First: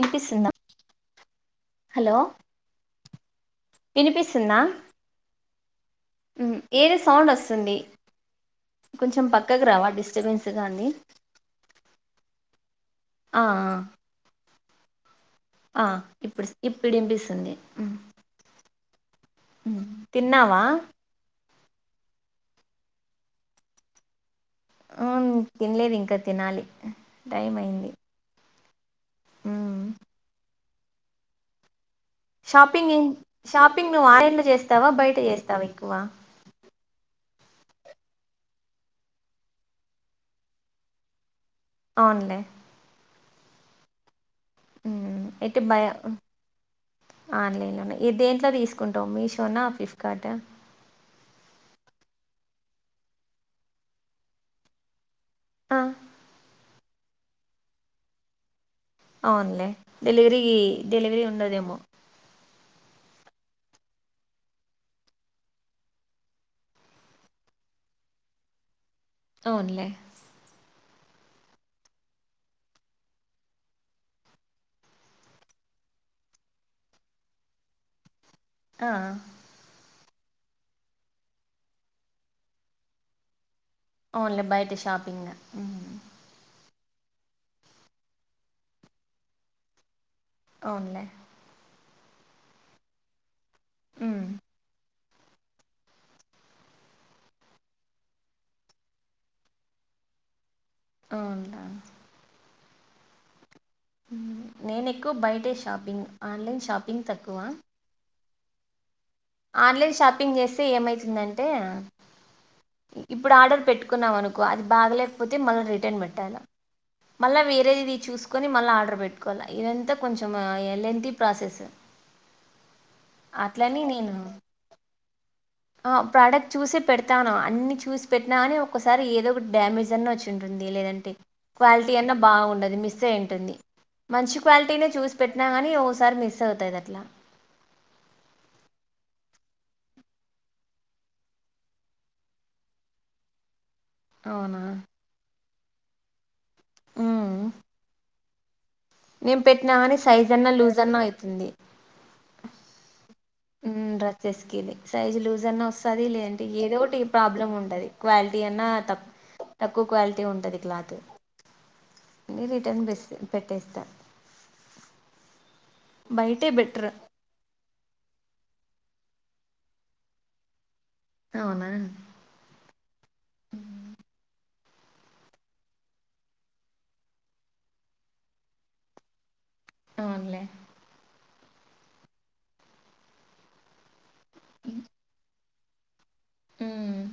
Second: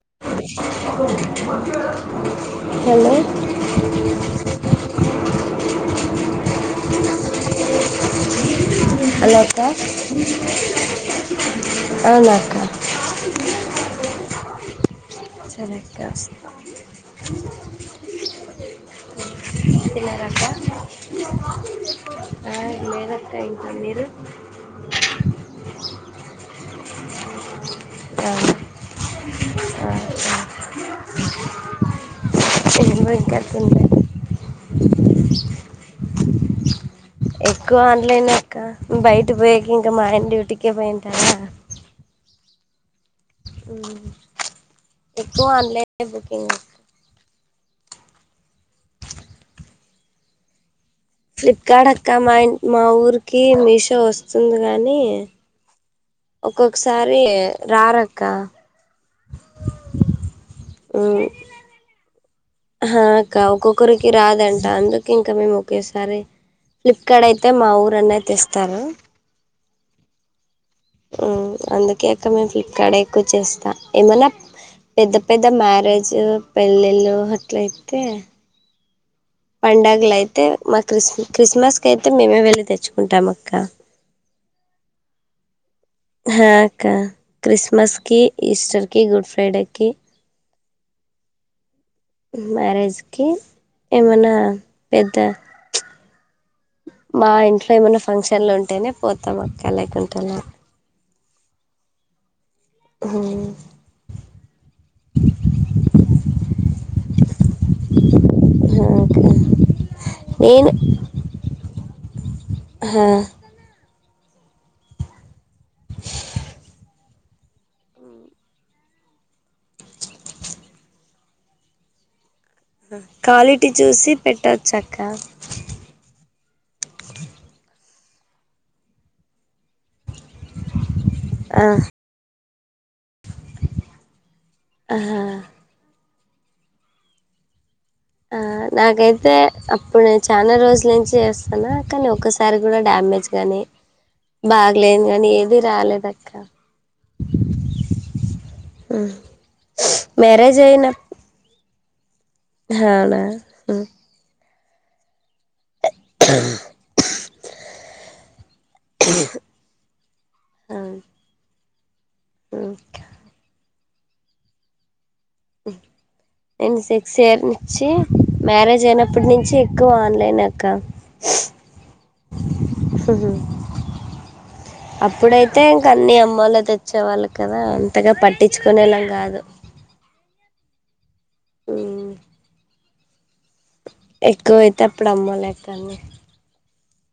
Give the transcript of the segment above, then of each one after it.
వినిపిస్తుందా హలో ఉమ్ ఏరే సౌండ్ ఒస్సుంది. కొంచం హలో అక్క పక్కక్ రావా డిస్టబెన్స్గా అన్ని అవున అక్క ఆ ఆ సరే అక్క ఇప్పుడు వస్తా ఇప్పుడు వినిపిస్తుంది తిన్నారా తిన్నావా అక్క ఆ లేదక్క ఇంకా మీరు మ్మ్ తినలేదు ఇంకా తినాలి టైం అయింది ఆ మ్ అవు దా షాపింగ్ ఏమ్ షాపింగ్ నువ్వు ఆన్లైన్ చేస్తావా బయట చేస్తావా ఎక్కువ ఎక్కువ ఆన్లైన్ అక్క బయటి పోయకి ఇంకా మా ఆయన డ్యూటీకే పోయింటారా అవునులే ఉను మ్ ఎక్కువ ఆన్లైన్ ఏ బుకింగ్ ఆన్ లైన్ లోనే ఏ దేంట్లో తీస్కుంటావ్ మీషోనా, ఫ్లిఫ్కార్టా ఫ్లిప్కాడ్ అక్క మా ఇంట్ మా ఊరికి మీషో వస్తుంది గానీ ఆ ఒక్కొకసారి రారక్క అవునులే డెలివరీ డెలివరీ ఉండదేమో హా అక్క ఒక్కొక్కరికి రాదంట అందుకింకా మేము ఒకేసారి ఫ్లిప్కార్డ్ అయితే మా ఊరు అన్నయ్య తెస్తారు అవున్లే మ్మ్ అందుకే అక్కా మేము ఫ్లిప్కార్డ్ ఎక్కువ చేస్తా ఏమన్నా పెద్ద పెద్ద మ్యారేజు పెళ్ళిళ్ళు అట్లాయితే ఆ పండగ్లయితే మా క్రిస్ క్రిస్మస్ కు అయితే మేమే వెళ్ళి తెచ్చుకుంటాం అక్క అవునులేబయట షాపింగ్ మ్మ్ హ క్కా క్రిస్మస్ కి ఈస్టర్ కి గుడ్ ఫ్రైడేకిి అవునులే మ్యారేజ్ కి ఏమన్నా పెద్దా మా ఇంట్లో ఏమన్నా ఫంక్షన్లు ఉంటేనే పోతాం అక్క లేకుంటే లా అవును లా హవును నేను ఎక్కువ బయటే షాపింగ్ ఆన్లైన్ షాపింగ్ తక్కువ హా ఆన్ లైన్ షాపింగ్ చేస్తే ఏమైతుందంటే ఆ ఇప్పుడు ఆర్డర్ పెట్టుకు పెట్టుకున్నాం అనుకో అది బాగలేకపోతే మళ్ళా రిటర్న్ పెట్టాల మళ్ళా వేరేది చూసుకొని మళ్ళీ ఆర్డర్ పెట్టుకోల్లా ఇదంతా కొంచెం లెంతీ ప్రాసెస్ క్వాలిటీ అట్లని చూసి నేను పెట్టాచ్చు అక్క ఆ ప్రోడక్ట్ చూసి పెడతాను అన్ని చూసి పెట్టినా కాని ఒకసారి ఏదో ఒక డ్యామేజ్ అన్న వచ్చు ఉంటుంది లేదంటే ఆ క్వాలిటీ అన్నా బాగుండదు మిస్ అయ్యి ఉంటుంది మంచి క్వాలిటీనే చూసి ఆహా పెట్టినా గానీ ఓసారి మిస్ అవుతాది అట్లా ఆ నాకైతే అప్పుడు నేను చాలా రోజుల నుంచి చేస్తాన్న కానీ ఒసారి కూడా డ్యామేజ్ గాని అవునా బాగలేదు కానీ ఏది రాలేద అక్క ఉనా [inaudible] నిను పెట్టినా గాని సైజ్ అన్నా మ్యారేజ్ లూజ్ అన్నా అయితుంది చానా ఉమ్ డ్రెస్సెస్ కెళ్ళి సైజ్ లూజ్ అన్నా వస్తాది, లేదంటే ఏదో ఒకటి ప్రాబ్లం ఉంటది. క్వాలిటీ అన్నా త తక్కువ క్వాలిటీ ఉంటది క్లాత్ రిటర్న్ బెస్ట్ పెట్టేస్తా బయటే ఎం బెటర్ సట్ సేర్ ఇచ్చి మ్యారేజ్ అయినప్పటి నుంచి ఎక్కువ ఆన్లైనే అక్క అవునా సుజు అప్పుడైతే ఇంక అన్నీ అమ్మోల్ లేతెచ్చేవాళ్ళు కదా అంతగా పట్టించుకునేలాం కాదు. అవునులేే ఉమ్ ఎక్కువైతే అప్పుడు అమ్మలెక్కన్ని ఉమ్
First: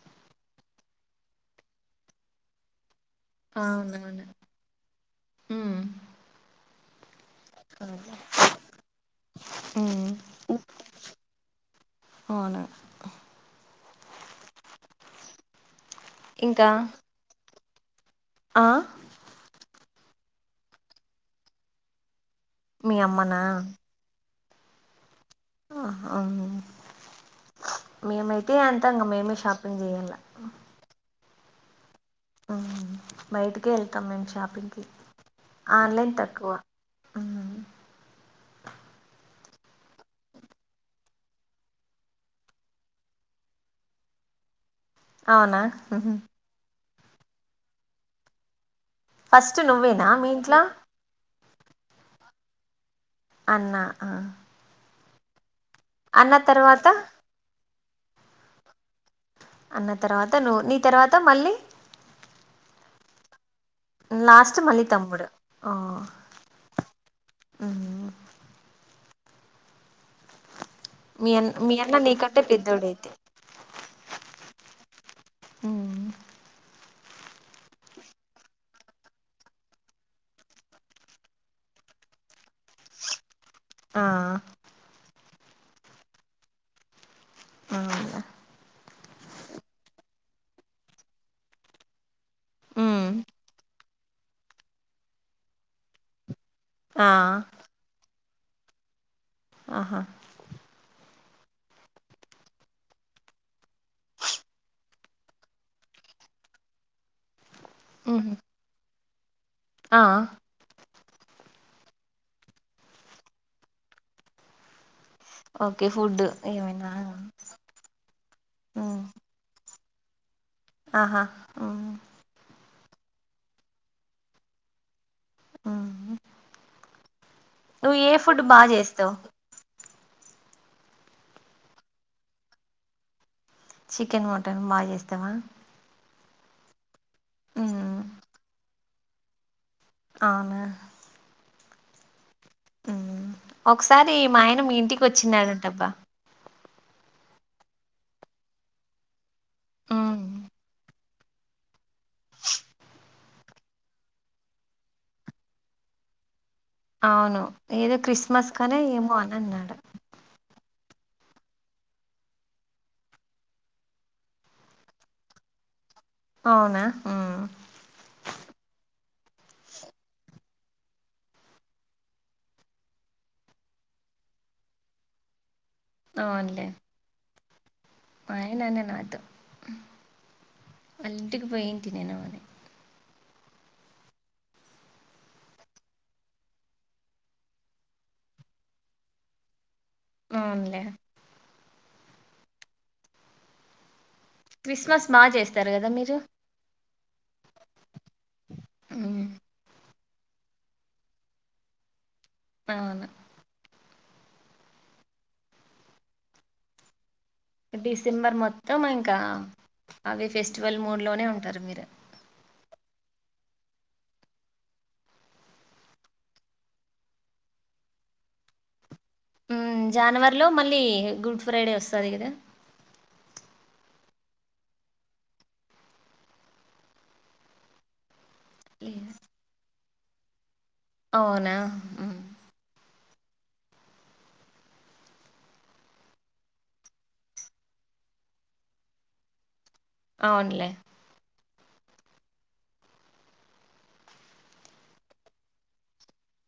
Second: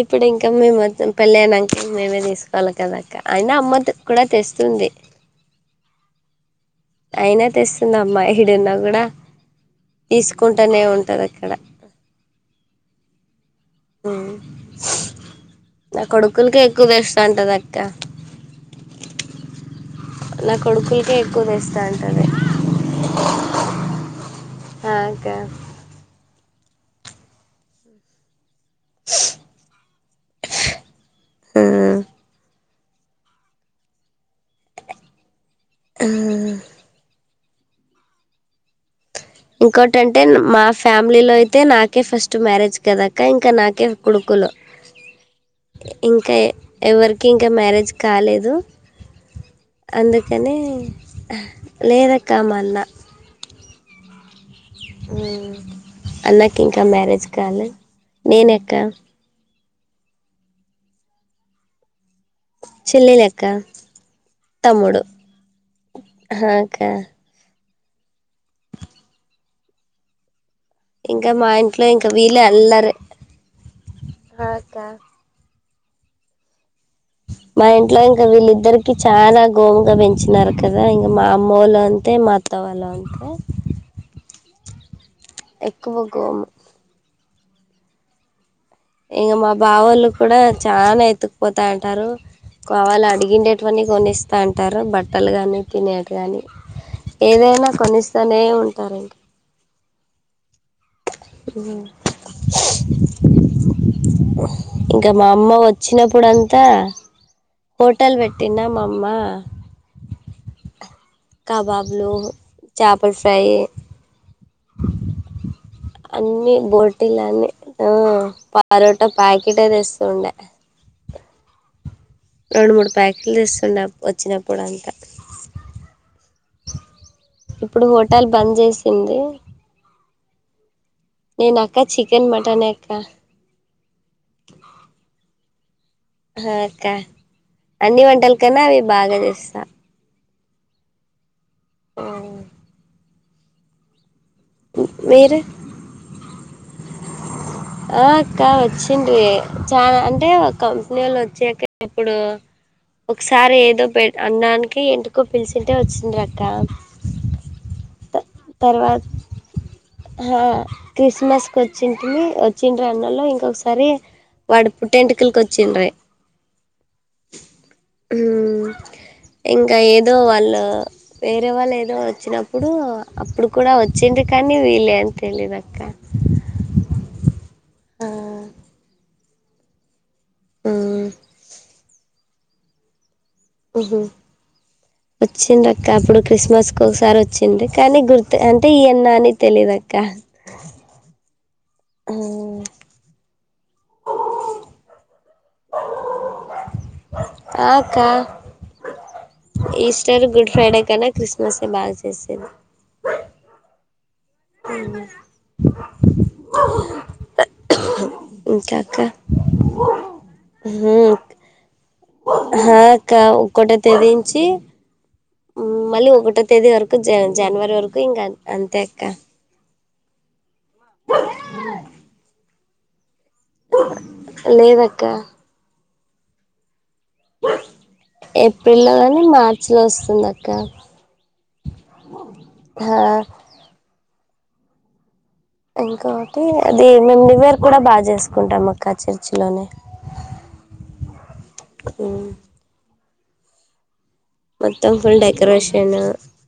ఇప్పుడు ఇంకా మేం మెత్తం పెళ్ళయినంక మేమే తీసుకోవాలి కదా కా అయినా అమ్మతో కూడ అవునవును తెస్తుంది. ఉమ్ అయినా అలా తెస్తుంది అమ్మా, ఈడున్నా గుడ తీసుకుంటనే ఉంటది అక్కడ అవునా నా కొడుకులకే ఇంకా ఎక్కువ తెస్తా ఉంటది అక్క ఆ నా కొడుకులకే ఎక్కువ తెస్త ఉంటాది. మీ అమ్మనా? ఆ అక్కా మేమైతే అంత ఇంగ మేమే షాపింగ్ చేయాల ఉమ్ బయటికే ఎళ్తాం మేము షాపింగ్కి, ఆన్లైన్ తక్కువ ఉమ్ ఇంకోటంటే మా ఫ్యామిలీలో అయితే నాకే ఫస్ట్ మ్యారేజ్ కదా అక్క ఇంకా నాకే కొడుకులు, అవునా ఉహు ఇంకా ఎవరికి ఇంకా మ్యారేజ్ కాలేదు. ఫస్ట్ నువ్వేనా మీ అందుకని ఇంట్లో లేదక్క మల్ల అన్నా ఉమ్ అన్నకి ఇంకా తర్వాత మ్యారేజ్ కాలే నేనెక్క అన్న తర్వాత నువ్వు, నీ తర్వాత మళ్ళీ చెల్లెలి అక్క లాస్ట్ మళ్లి తమ్ముడు ఓ హా అక్క ఉహు ఇంకా మీ మా అన్ మీ ఇంట్లో అన్న ఇంకా వెళ్ళే నీకంటే అల్లరి, పెద్దోడైతే అక్క ఉమ్ మా ఇంట్లో ఇంకా వీళ్ళిద్దరికి చానా గోముగా పెంచినారు కదా, ఇంక మా అమ్మ వాళ్లు అం తే మా అత్త వాళ్ళ కూడ ఆ ఎక్కువగా అవును ఇంగ మా బావోళ్ళు కూడా చాలా ఎత్తుకుపోతాంటారు. కావాల ఉమ్ అడిగిండేటివన్నీ కొనీస్తాంటారు, బట్టలు గాని తినేట్ గాని ఆ ఏదైనా కొనిస్తనే ఉంటారండి. అహ అ ఇంకా మా అమ్మ వచ్చినప్పుడంతా హోటల్ ఉహు పెట్టినా మా అమ్మ ఆ కబాబులు చేపల ఫ్రై ఓకే ఫుడ్ అన్నీ ఏమైనా బోటిలనే ఓ ఉమ్ పరోటా ప్యాకెట్ ఏ తెస్తుండే ఆహా ఉమ్ రెండు మూడు ప్యాకెలు తెస్తుండా వచ్చినప్పుడు అంతా ఉ ఇప్పుడు నువ్వు ఏ హోటల్ ఫుడ్ బంద్ బాగా చేస్తావు చేసింది నేను అక్క చికెన్ మటన్ ఎక్క చికెన్ మటన్ బాగా చేస్తావా హా క్క ఉమ్ అన్ని వంటలకన్నా అవి బాగా చేస్తా అవున ఆ ఉమ్ ఒకసారి మా ఆయన మీ ఇంటికి మీరు వచ్చినడంటబ్బ ఆ అక్క వచ్చిండు ఏ చాలా ఉమ్ అంటే కంపెనీ వాళ్ళ వచ్చాక ఇప్పుడు ఒకసారి ఏదో పె అన్నానికి ఎంటికో పిలిచింటే వచ్చిండ్రక్క అవును ఏదో క్రిస్మస్ కనే ఏమో అని అన్నాడు ఆహా క్రిస్మస్ వచ్చింటిరీ వచ్చిండ్రన్నలో ఇంకొకసారి వాడు పుట్టెంటికలకి వచ్చిండ్ర అవునా ఊ ఊ ఇంకా ఏదో వాళ్ళు వేరే వాళ్ళు ఏదో వచ్చినప్పుడు అప్పుడు కూడా వచ్చింది కానీ వీళే అని తెలియదక్క అవునులే మా ఆయనాన్న నాతో అంటికి ఆల్ ఇంటి పోయింటి నేను అని ఓహో వచ్చిండక్క అప్పుడు క్రిస్మస్కి ఒకసారి వచ్చిండ్రు కానీ గుర్తు అంటే ఈయన్నా అని తెలిదుక్క అవునులే క్రిస్మస్ బాగా చేస్తారు కదా మీరు ఆకా ఊ ఈస్టర్ గుడ్ ఫ్రైడే కన్నా క్రిస్మస్ ఏ బాగా చేసేది అవును ఊహు ఈ డిసెంబర్ మొత్తం ఇంకా అవి ఫెస్టివల్ మూడులోనే ఉంటారు మీరు హ అక్క ఒక్కట తెది నుంచి ఊ మళ్ళీ ఒకటో తేదీ వరకు జ జనవరి వరకు ఇంకా అంతే అక్క ఊ జనవరిలో మళ్ళీ గుడ్ ఫ్రైడే వస్తది కదా లేదకా ఏప్రిల్ లో కానీ మార్చి లో వస్తుంది అక్క అవునా హా ఇంకోటి అది మేము నివేరు కూడా బాగా చేసుకుంటాం అక్క చర్చి లోనే అవునులే అ మొత్తం ఫుల్ డెకరేషన్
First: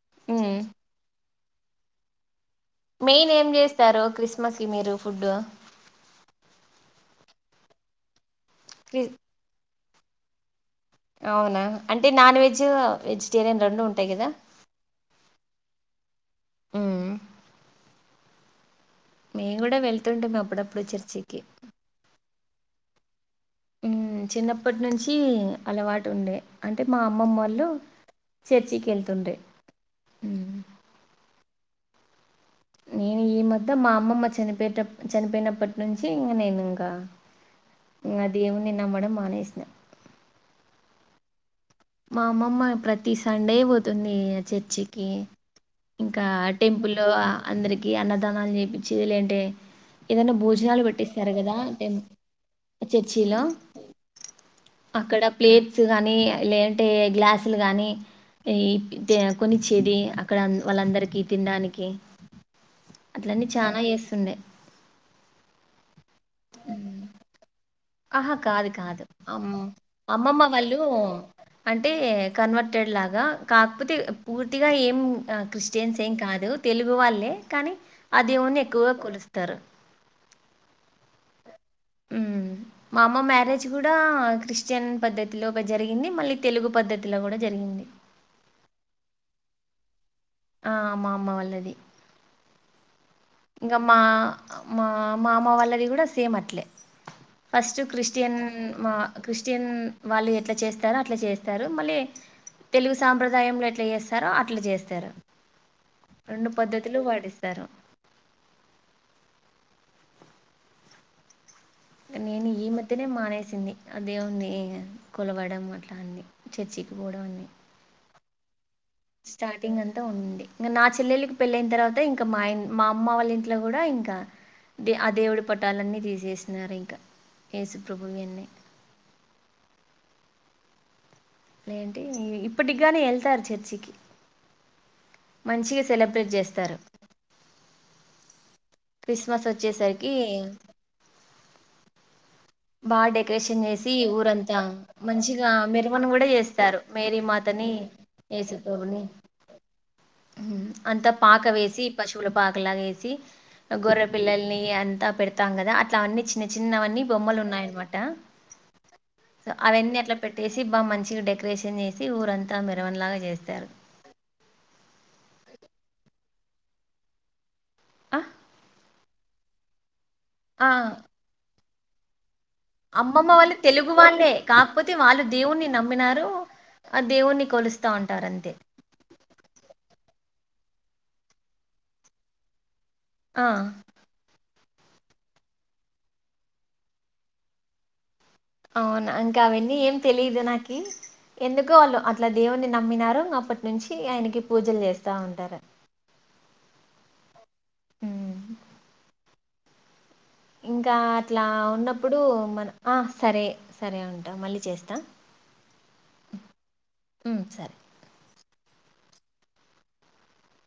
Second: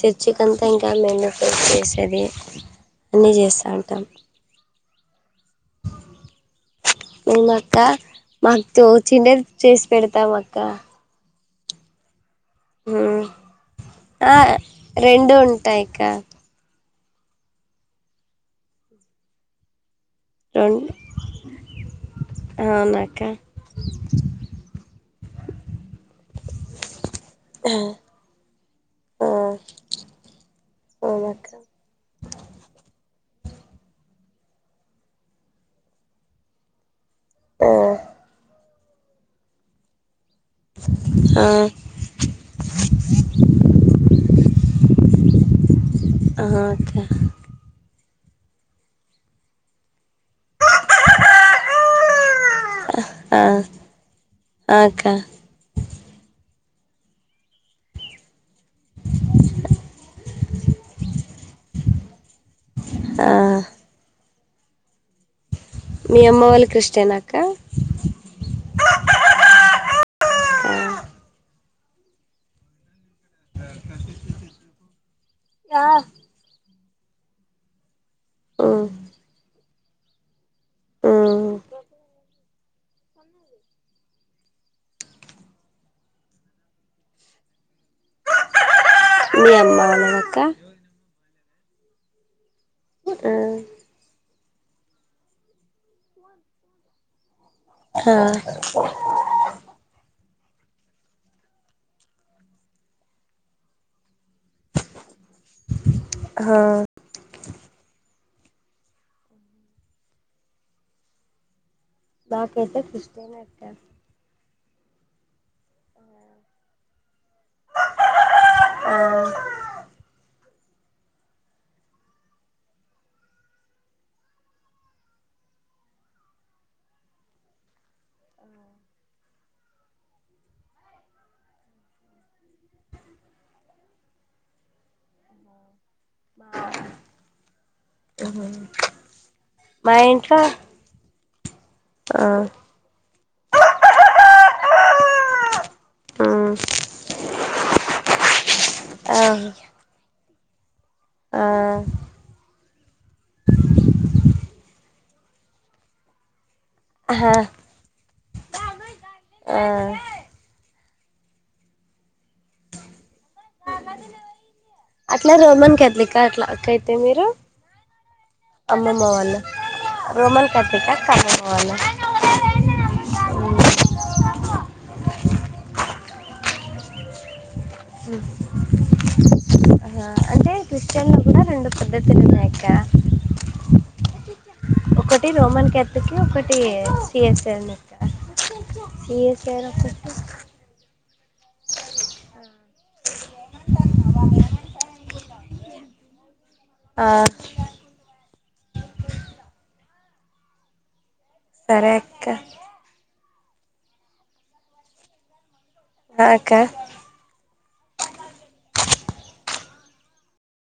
చర్చి కంతా ఇంకా మెన చేసేది మెయిన్ అన్నీ ఏం చేస్తా చేస్తారు క్రిస్మస్ కి మీరు ఫుడ్డు మేమా అక్క మాకు తోచిందే చేసి పెడతాం అక్క అవునా అంటే నాన్ వెజ్ వెజిటేరియన్ రెండు ఉంటాయి కదా ఆ రెండు ఉంటాయిక్క అ మేము కూడా వెళ్తుంటిమి అప్పుడప్పుడు చర్చికి అవునక చిన్నప్పటి నుంచి అలవాటు ఉండే అంటే మా అమ్మమ్మ వాళ్ల ఆ చర్చికి వెళ్తుండే అవునకా నేను ఈ మద్ద మా అమ్మమ్మ చనిపోయిట చనిపోయినప్పటి నుంచి ఇంకా నేను ఇంకా అదేవుని నమ్మడం మానేసినా ఆ మా అమ్మమ్మ ప్రతి సండే పోతుంది చర్చికి ఇంకా ఆ అక్క టెంపుల్లో అందరికి అన్నదానాలు చేపిచి లేంటే ఏదైనా భోజనాలు పెట్టిస్తారు కదా అంటే చర్చిలో ఆ ఆ అక్క అక్కడ ప్లేట్స్ గానీ లేంటే గ్లాసులు గాని ఈ కొనిచ్చేది అక్కడ వాళ్ళందరికీ తినడానికి ఆ అట్లన్నీ చాలా చేస్తుండే మీ అమ్మ వాళ్ళ ఉమ్. క్రిస్టియనాక్క ఆహా కాదు కాదు అ అమ్మమ్మ వాళ్ళు ఆ అంటే కన్వర్టెడ్ లాగా కాకపోతే పూర్తిగా ఏం క్రిస్టియన్స్ ఏం కాదు తెలుగు వాళ్ళే కానీ అ దేవుని మ్మ్ ఎక్కువగా కొలుస్తారు ఆ ఉ మా అమ్మ మ్యారేజ్ కూడా క్రిస్టియన్ పద్ధతిలో జరిగింది మళ్ళీ తెలుగు పద్ధతిలో కూడా జరిగింది మీ అమ్మ వాళ్ళ దక్క ఆ మ అమ్మ వాళ్ళది ఆ ఇంకా మా మా మామ వాళ్ళది కూడా సేమ్ అట్లే ఫస్ట్ ఆ క్రిస్టియన్ క్రిస్టియన్ వాళ్ళు ఎట్లా చేస్తారో అట్లా చేస్తారు మళ్ళీ తెలుగు సాంప్రదాయంలో ఎట్లా చేస్తారో అట్లా చేస్తారు రెండు ఆ పద్ధతులు పాటిస్తారు నేను ఈ మాకైతే మధ్యనే క్రిస్టియన్ మానేసింది అక్క దేవున్ని కొలవడం అట్లా అన్ని చర్చికి పోవడం అన్ని స్టార్టింగ్ అంతా ఉంది ఇంకా నా చెల్లెళకి పెళ్ళైన తర్వాత ఇంకా మాన్ మా అమ్మ వాళ్ళ ఇంట్లో కూడా ఇంకా దే ఆ దేవుడి పటాలన్నీ తీసేసినారు ఇంకా ఏసుప్రభు వి అన్ని లేంటి ఇప్పటిగానీ వెళ్తారు చర్చికి మంచిగా సెలబ్రేట్ చేస్తారు అ క్రిస్మస్ వచ్చేసరికి ఆ బాగా డెకరేషన్ చేసి ఊరంతా మంచిగా మెరవన కూడా మ్మ్ చేస్తారు మేరీ మాతని ఏసుప్రభుని ఆ ఉం అంతా పాక ఆ వేసి పస్ పశువులపాకలాగా వేసి గొర్ర పిల్లల్ని అంతా పెడతాం కదా అట్లా అన్ని చిన్ చిన్న చిన్నవి అన్ని ఆహా బొమ్మలు ఉన్నాయన్నమాట ఆ అవన్నీ అట్లా పెట్ పెట్టేసి బా మంచిగా డెకొరేషన్ చేసి ఊరంతా మెరవన లాగా చేస్తారు అట్లా రోమన్ కథలిక్ అట్లాక్కైతే మీరు ఆ అమ్మమ వాళ రోమన్ ఆ కథకా అమ్మమవళ [unintelligible] అమ్మమ్మ వాళ్ళు తెలుగు వాళ్ళే కాకపోతే వాళ్ళు దేవునీ నమ్మినారు ఆ దేవుని కొలిస్త ఉం ఆ అంటే క్రిస్టియన్ లో కూడా రెండు పద్దతిలు ఉన్నాయి అక్క [unintelligible] ఆ ఒకటి రోమన్ కథలిక్ ఒకటి సిఎస్ఐ ఉంది అవునా ఇంకా సిఎస్ఐ అవన్నీ ఏం ఒకటి తెలీదు నాకి ఎందుకో వాళ్ళు అట్లా దేవుణ్ణి నమ్మినారు ఇంకా అప్పటి నుంచి ఆయనకి పూజలు చేస్తా ఉంటారు ఆ మ్మ్ ఇంకా అట్లా సరే ఉన్నప్పుడు అక్క మన ఆ సరే సరే ఉంటా మళ్ళీ చేస్తా అ అక్క ఉం సరే